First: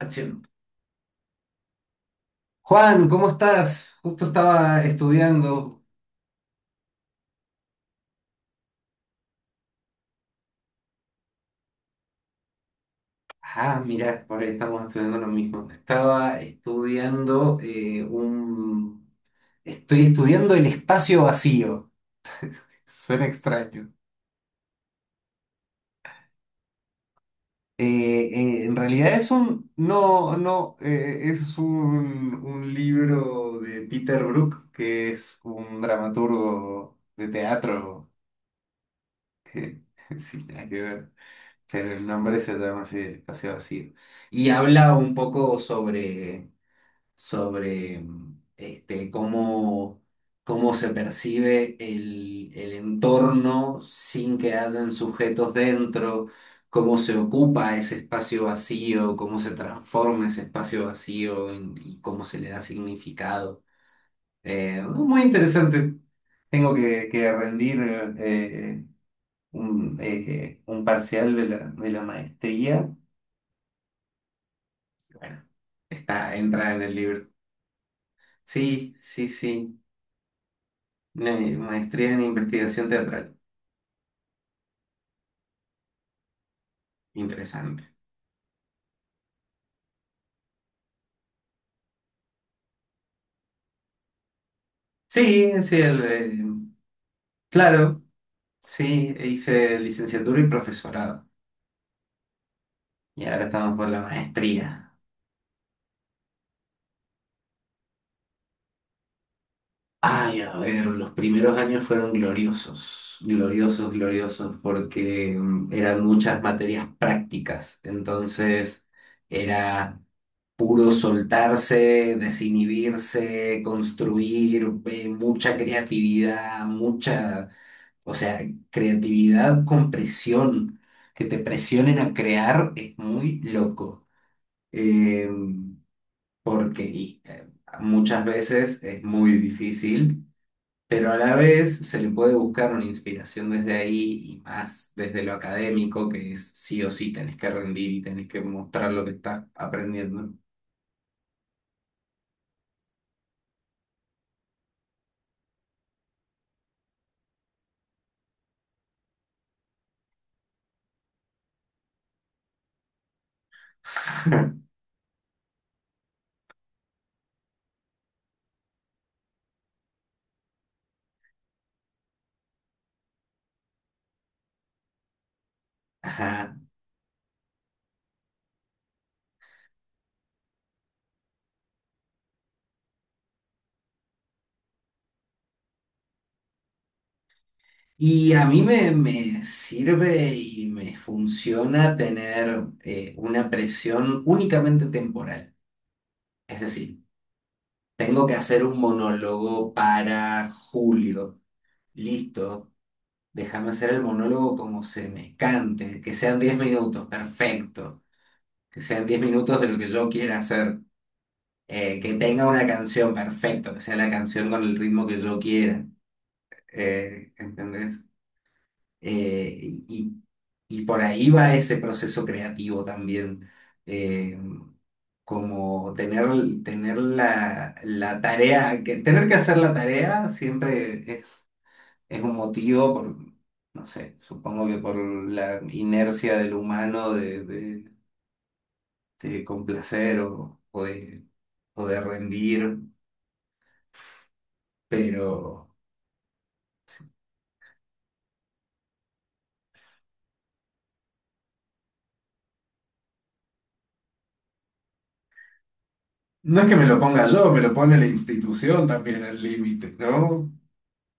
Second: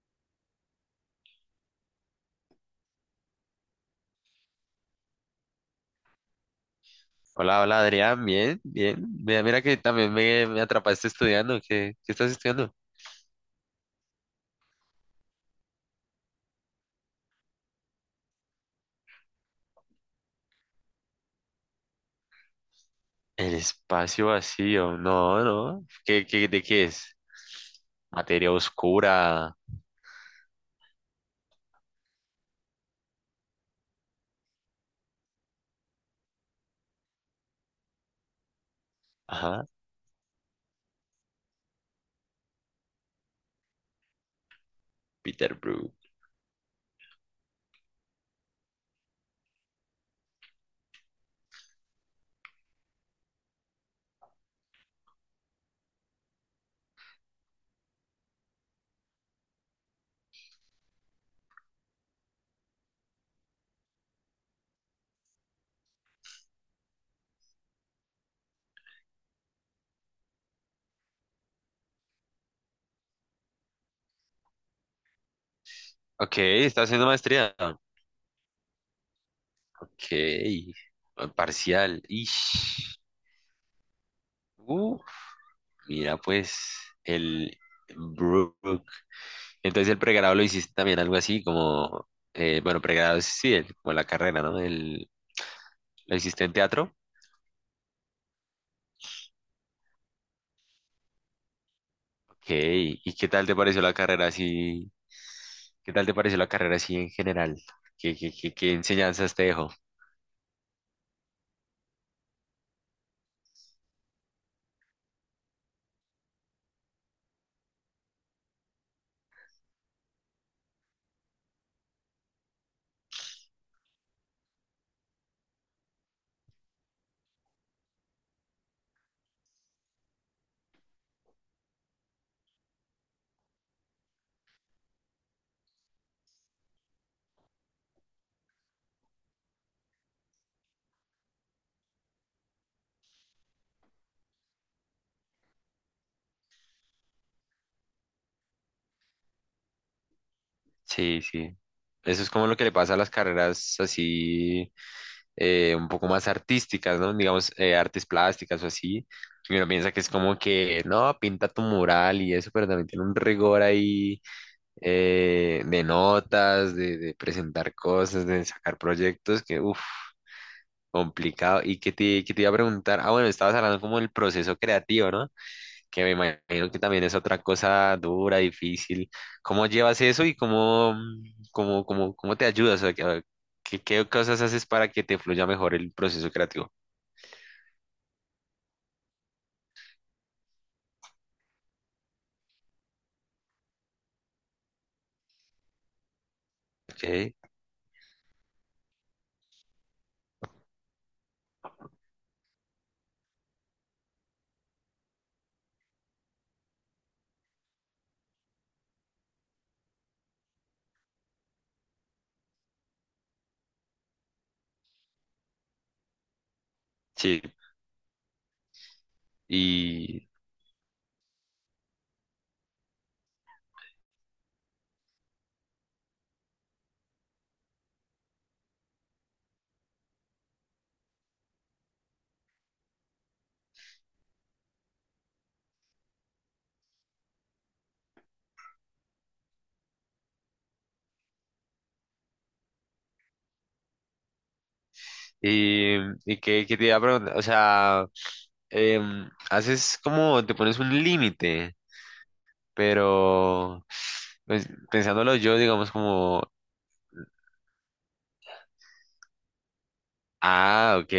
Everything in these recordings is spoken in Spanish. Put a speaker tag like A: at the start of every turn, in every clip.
A: Action. Juan, ¿cómo estás? Justo estaba estudiando.
B: Hola, hola Adrián, bien, bien. Mira que también me atrapaste estudiando. ¿Qué estás estudiando?
A: Ah, mira, por ahí estamos estudiando lo mismo. Estaba estudiando un. Estoy estudiando el espacio vacío. Suena
B: El
A: extraño.
B: espacio vacío. No, no. ¿De qué es? Materia
A: En realidad es
B: oscura.
A: un. No, no. Es un libro de Peter Brook, que es un dramaturgo de teatro.
B: Ajá.
A: Sí, nada que ver, pero el nombre se llama así, espacio vacío. Y habla un
B: Peter
A: poco
B: Brook.
A: sobre, este, cómo se percibe el entorno sin que hayan sujetos dentro, cómo se ocupa ese espacio vacío, cómo se transforma ese espacio vacío y cómo se le da significado. Muy interesante. Tengo que rendir eh, un parcial de la maestría. Bueno,
B: Ok,
A: entra en
B: está
A: el
B: haciendo
A: libro.
B: maestría.
A: Sí, sí, sí.
B: Ok. Parcial.
A: Maestría en investigación
B: Ish.
A: teatral.
B: Uf, mira, pues, el
A: Interesante.
B: Brook. Entonces el pregrado lo hiciste también algo así como, bueno, pregrado es, sí, el- como la carrera, ¿no? El,
A: Sí, sí,
B: ¿lo hiciste en teatro?
A: claro, sí, hice licenciatura y profesorado.
B: Ok, ¿y
A: Y
B: qué
A: ahora
B: tal te
A: estamos
B: pareció
A: por
B: la
A: la
B: carrera así?
A: maestría.
B: ¿Qué tal te pareció la carrera así en general? ¿Qué enseñanzas te dejó?
A: Ay, a ver, los primeros años fueron gloriosos, gloriosos, gloriosos, porque eran muchas materias prácticas. Entonces, era puro soltarse, desinhibirse, construir, mucha creatividad, o sea, creatividad con presión, que te presionen a crear es muy loco. Eh, porque y, eh, Muchas veces es muy difícil. Pero a la vez se le puede buscar una inspiración desde ahí y más desde lo académico, que es sí o sí tenés que rendir y tenés que mostrar lo que estás aprendiendo.
B: Sí, sí. Eso es como lo que le pasa a las carreras así, un poco más artísticas, ¿no? Digamos, artes plásticas o así. Y uno piensa que es como que, no, pinta tu mural y eso, pero también tiene un rigor ahí de notas, de presentar cosas, de sacar proyectos, que uff. Complicado. ¿Y qué te iba a preguntar? Ah, bueno, estabas hablando como del proceso creativo, ¿no? Que me
A: Ajá.
B: imagino que también es otra cosa dura, difícil. ¿Cómo llevas eso y cómo te ayudas? O sea, que- ¿Qué cosas haces para que te fluya mejor el proceso creativo?
A: Y a mí me sirve y me funciona tener una presión únicamente temporal. Es decir,
B: Ok,
A: tengo que hacer un monólogo para julio. Listo, déjame hacer el monólogo como se me cante, que sean 10 minutos, perfecto. Que sean diez minutos de lo que yo quiera hacer. Que tenga una canción, perfecto, que sea la canción con el ritmo que yo quiera.
B: sí.
A: ¿Entendés? Eh, y,
B: Y,
A: y por ahí va ese proceso creativo también, eh, como tener la tarea, tener que hacer la tarea siempre es un motivo por, no sé, supongo que por la inercia del humano de complacer o de rendir, pero
B: y, y qué, qué te iba a preguntar, o sea, haces como, te pones un límite, pero pues, pensándolo yo, digamos como.
A: no es que me lo ponga yo, me lo pone la institución también el límite, ¿no?
B: Ah, ok,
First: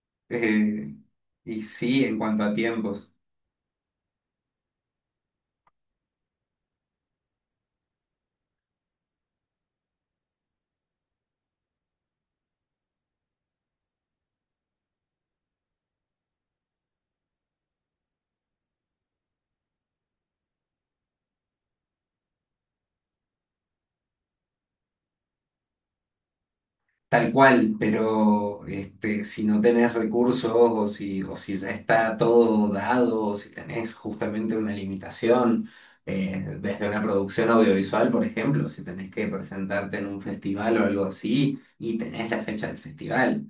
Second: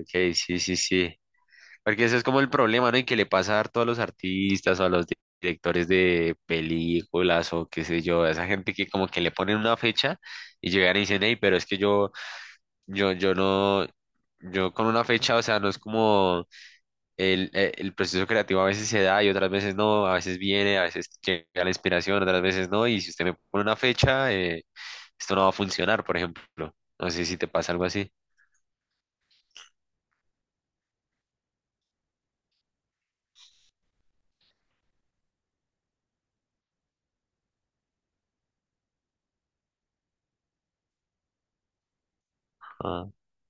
B: ok, sí, sí,
A: Eh,
B: sí.
A: y sí,
B: Porque eso
A: en
B: es como
A: cuanto
B: el
A: a
B: problema, ¿no? Y
A: tiempos,
B: que le pasa harto a todos los artistas o a los di- directores de películas o qué sé yo, a esa gente que como que le ponen una fecha y llegan y dicen, hey, pero es que yo, yo no, yo con una fecha, o sea, no es como el proceso creativo a veces se da y otras veces no, a veces viene, a veces llega la inspiración, otras veces no, y si usted me pone una fecha, esto no va a funcionar, por ejemplo. No sé
A: tal
B: si te pasa
A: cual,
B: algo así.
A: pero este, si no tenés recursos o si ya está todo dado, o si tenés justamente una limitación, desde una producción audiovisual, por ejemplo, si tenés que presentarte en un festival o algo así y tenés la fecha del
B: Ah,
A: festival,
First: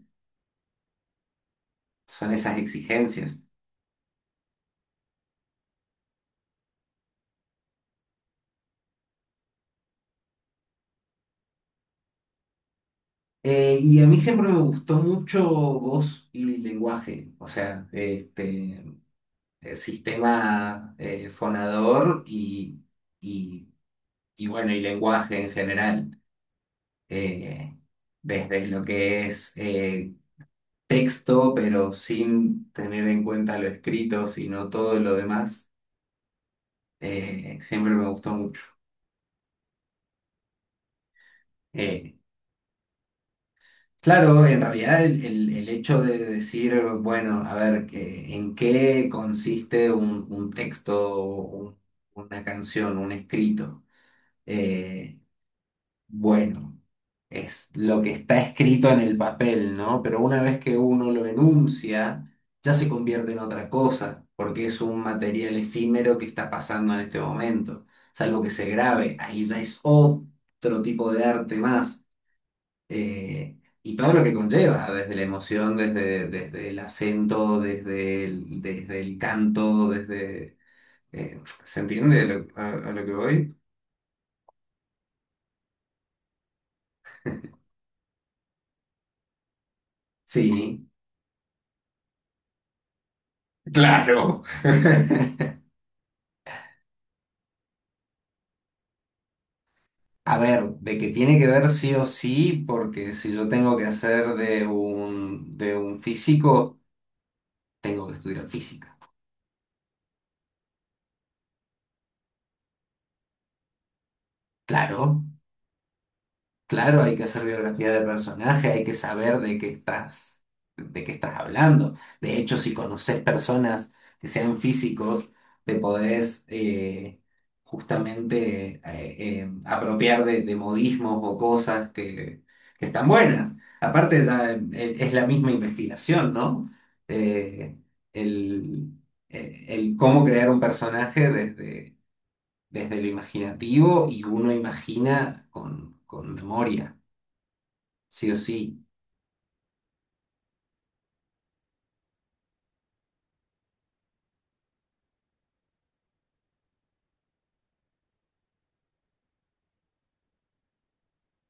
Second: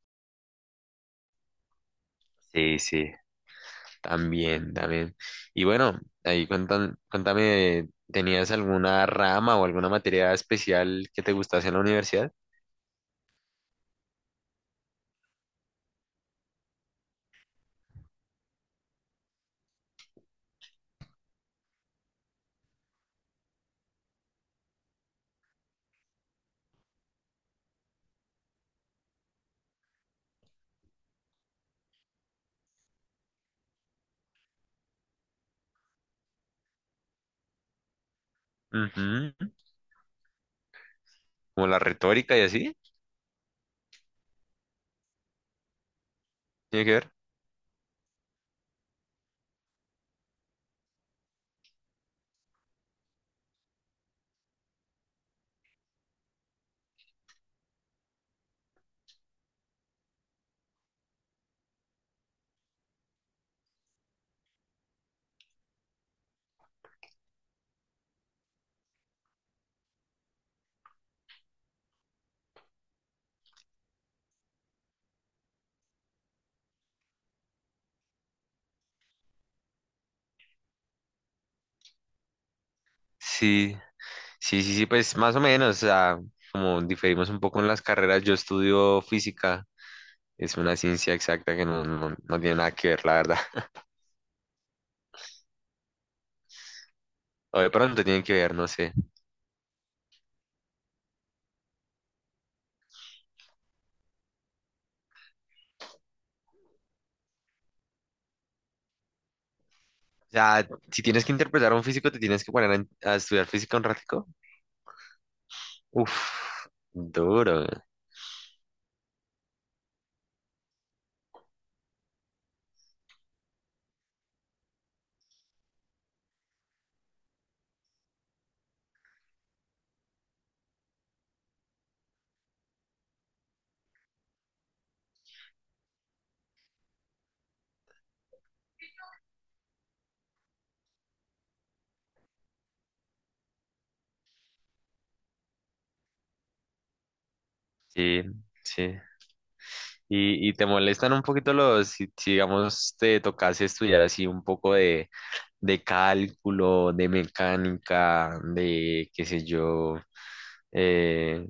A: son esas
B: sí, sí.
A: exigencias.
B: También, también. Y bueno, ahí cuentan, cuéntame, ¿tenías alguna rama o alguna materia especial que te gustase en la universidad?
A: Y a mí siempre me gustó mucho voz y lenguaje, o sea, este, sistema fonador y, y, bueno, y lenguaje en general, eh, desde lo que es texto, pero sin tener en cuenta lo escrito, sino todo lo demás, siempre me gustó mucho.
B: Ujú. Como la
A: Eh,
B: retórica y así,
A: claro, en realidad el hecho de decir,
B: ¿tiene que ver?
A: bueno, a ver, ¿en qué consiste un texto, o una canción, un escrito? Eh, bueno, es lo que está escrito en el papel, ¿no? Pero una vez que uno lo enuncia, ya se convierte en otra cosa, porque es un material efímero que está pasando en este momento. Salvo que se grabe, ahí ya es otro tipo de arte más. eh, y todo lo que conlleva, desde la emoción, desde el acento, desde el canto. ¿Se entiende a lo que voy?
B: Sí, sí, sí, sí, pues más o menos, o sea, como diferimos un poco en las carreras, yo estudio física, es una
A: Sí,
B: ciencia exacta que no tiene nada que ver, la verdad.
A: claro.
B: O de pronto tienen que ver, no sé.
A: A ver, de que tiene que ver sí o sí, porque si yo tengo que hacer de un físico, tengo que estudiar física.
B: O sea, si tienes que interpretar a un físico, te tienes que poner a estudiar física un ratico.
A: Claro.
B: Uf,
A: Claro, hay que hacer
B: duro.
A: biografía de personaje, hay que saber de qué estás hablando. De hecho, si conoces personas que sean físicos, te podés justamente apropiar de modismos o cosas que están buenas. Aparte, ya es la misma investigación, ¿no? Eh, el, el cómo crear un personaje desde lo imaginativo y uno imagina con memoria.
B: Sí,
A: Sí o sí.
B: sí. Y te molestan un poquito los, si, digamos, te tocase estudiar así un poco de cálculo, de mecánica, de qué sé yo, eh,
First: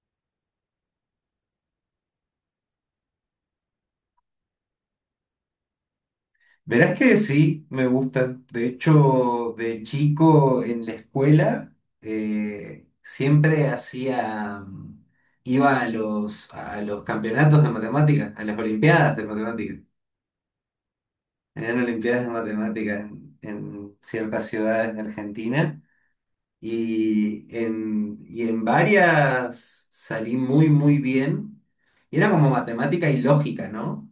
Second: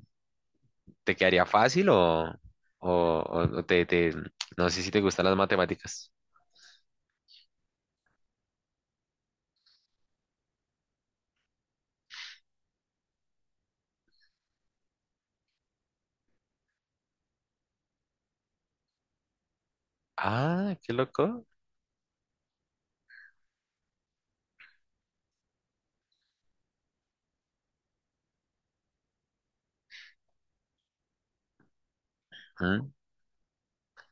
B: ¿te quedaría fácil o- o te- no sé si te gustan las matemáticas?
A: Verás que sí, me gustan. De hecho, de chico en la escuela eh, siempre hacía, mm, iba a los campeonatos de matemáticas, a las olimpiadas de matemáticas.
B: Ah, qué loco.
A: Eran olimpiadas de matemáticas en ciertas ciudades de Argentina y en varias salí muy, muy bien. Y era como matemática y lógica, ¿no?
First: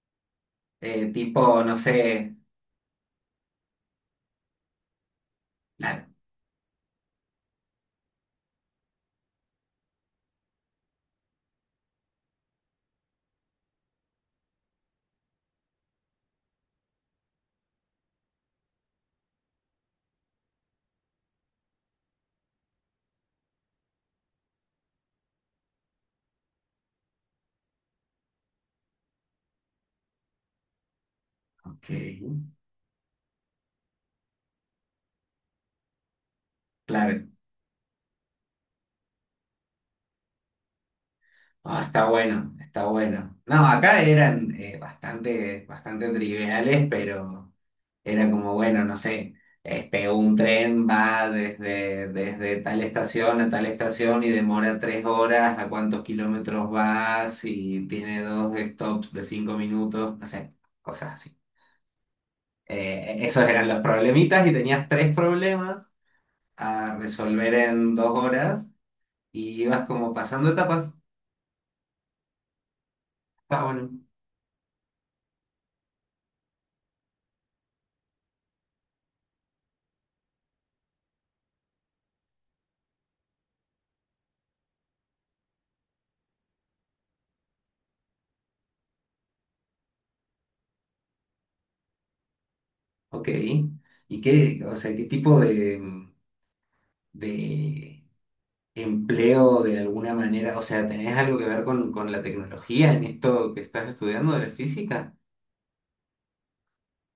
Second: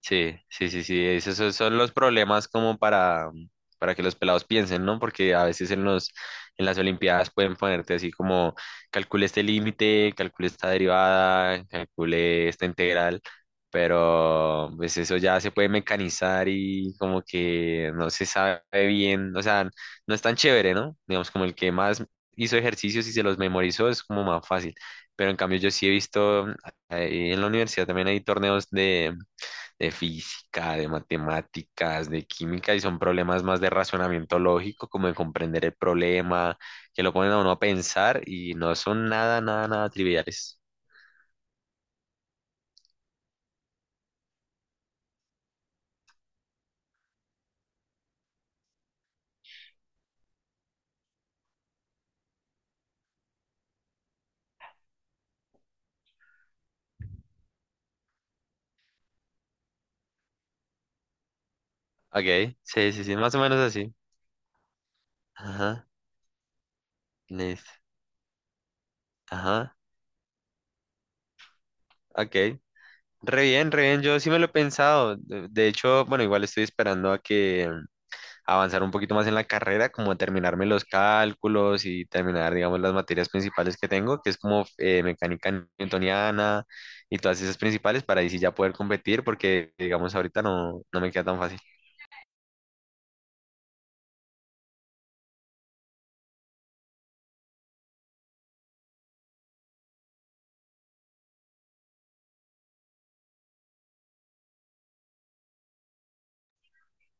B: Sí, sí, sí, sí. Esos son
A: Tipo, no
B: son los
A: sé,
B: problemas como para que los pelados piensen, ¿no? Porque a veces en
A: claro,
B: los, en las Olimpiadas pueden ponerte así como calcule este límite, calcule esta derivada, calcule esta integral, pero pues eso ya se puede mecanizar y como que no se sabe bien, o sea, no es tan chévere, ¿no? Digamos como el que más hizo ejercicios y se los memorizó es como más fácil. Pero en cambio yo sí he visto en la universidad también hay torneos de física, de
A: ok.
B: matemáticas, de química, y son problemas más de razonamiento lógico, como de comprender el problema, que lo
A: Claro.
B: ponen a uno a pensar y no son nada triviales.
A: Ah, está bueno, está bueno. No, acá eran bastante, bastante triviales, pero era como, bueno, no sé, este, un tren va desde tal estación a tal estación y demora 3 horas, a cuántos kilómetros vas y tiene dos stops de 5 minutos, no sé, cosas así.
B: Ok, sí, sí, sí, más o
A: Esos
B: menos
A: eran los
B: así.
A: problemitas y tenías tres
B: Ajá,
A: problemas a resolver
B: listo.
A: en 2 horas y
B: Ajá,
A: ibas como pasando etapas.
B: ok.
A: Está
B: Re
A: bueno.
B: bien, yo sí me lo he pensado. De hecho, bueno, igual estoy esperando a que avanzar un poquito más en la carrera, como terminarme los cálculos y terminar, digamos, las materias principales que tengo, que es como mecánica newtoniana y todas esas principales, para ahí sí ya poder competir, porque, digamos, ahorita no, no me queda tan fácil.
A: Ok. ¿Y o sea, qué tipo de empleo de alguna manera? O sea, ¿tenés algo que ver con la tecnología en esto que estás estudiando de la física?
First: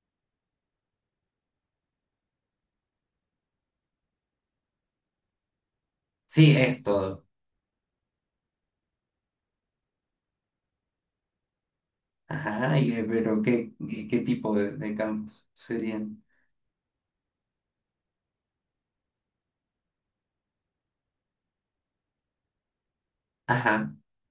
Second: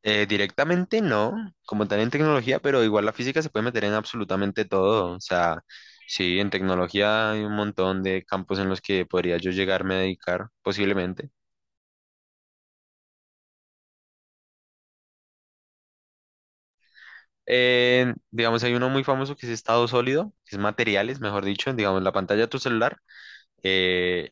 B: Directamente no, como tal en tecnología, pero igual la física se puede meter en absolutamente todo, o sea... Sí, en
A: Sí, es todo.
B: tecnología hay un montón de campos en los que podría yo llegarme a dedicar posiblemente.
A: Ajá, pero ¿ qué tipo de campos serían?
B: Digamos, hay uno muy famoso que es estado sólido, que es materiales, mejor dicho, digamos, la pantalla de tu celular,
A: Ajá,
B: eh,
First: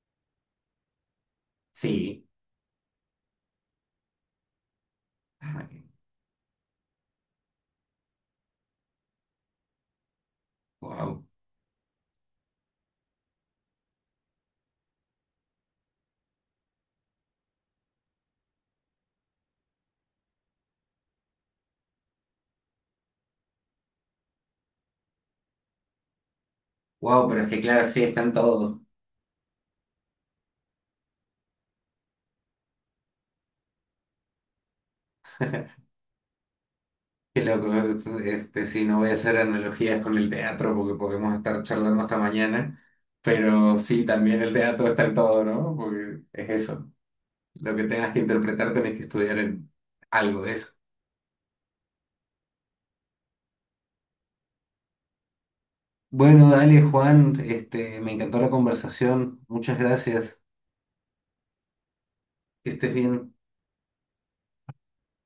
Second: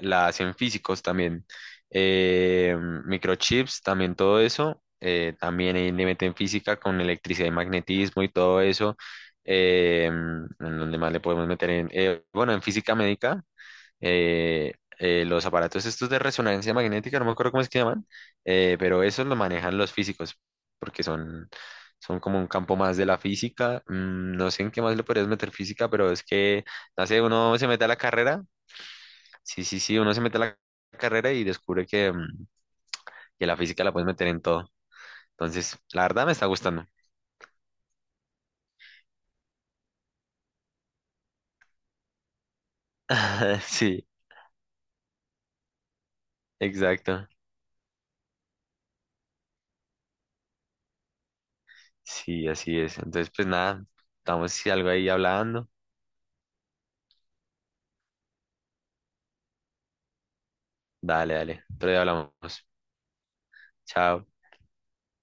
B: la hacen físicos también,
A: sí.
B: eh, microchips, también todo eso, también ahí le meten física con electricidad y magnetismo y todo eso, en donde más le
A: Wow.
B: podemos meter en, bueno, en física médica, eh, los aparatos estos de resonancia magnética, no me acuerdo cómo es que llaman, pero eso lo manejan los físicos, porque son, son como un campo más de la física. Mm, no sé en qué más le podrías meter física, pero es que, no sé,
A: Wow, pero es
B: uno
A: que
B: se mete
A: claro,
B: a la
A: sí, están
B: carrera,
A: todos.
B: sí, sí, sí, uno se mete a la carrera y descubre que, mm, que la física la puedes meter en todo. Entonces, la verdad me está gustando.
A: Qué loco, este, sí, no voy a hacer analogías con el teatro porque podemos estar charlando hasta mañana, pero
B: Sí,
A: sí, también el teatro está en todo, ¿no? Porque es eso,
B: exacto.
A: lo que tengas que interpretar tenés que estudiar en algo de eso.
B: Sí, así es. Entonces, pues nada, estamos si algo ahí hablando.
A: Bueno, dale, Juan, este, me encantó la conversación, muchas gracias,
B: Dale, dale. Otro día hablamos.
A: que estés bien.
B: Chao.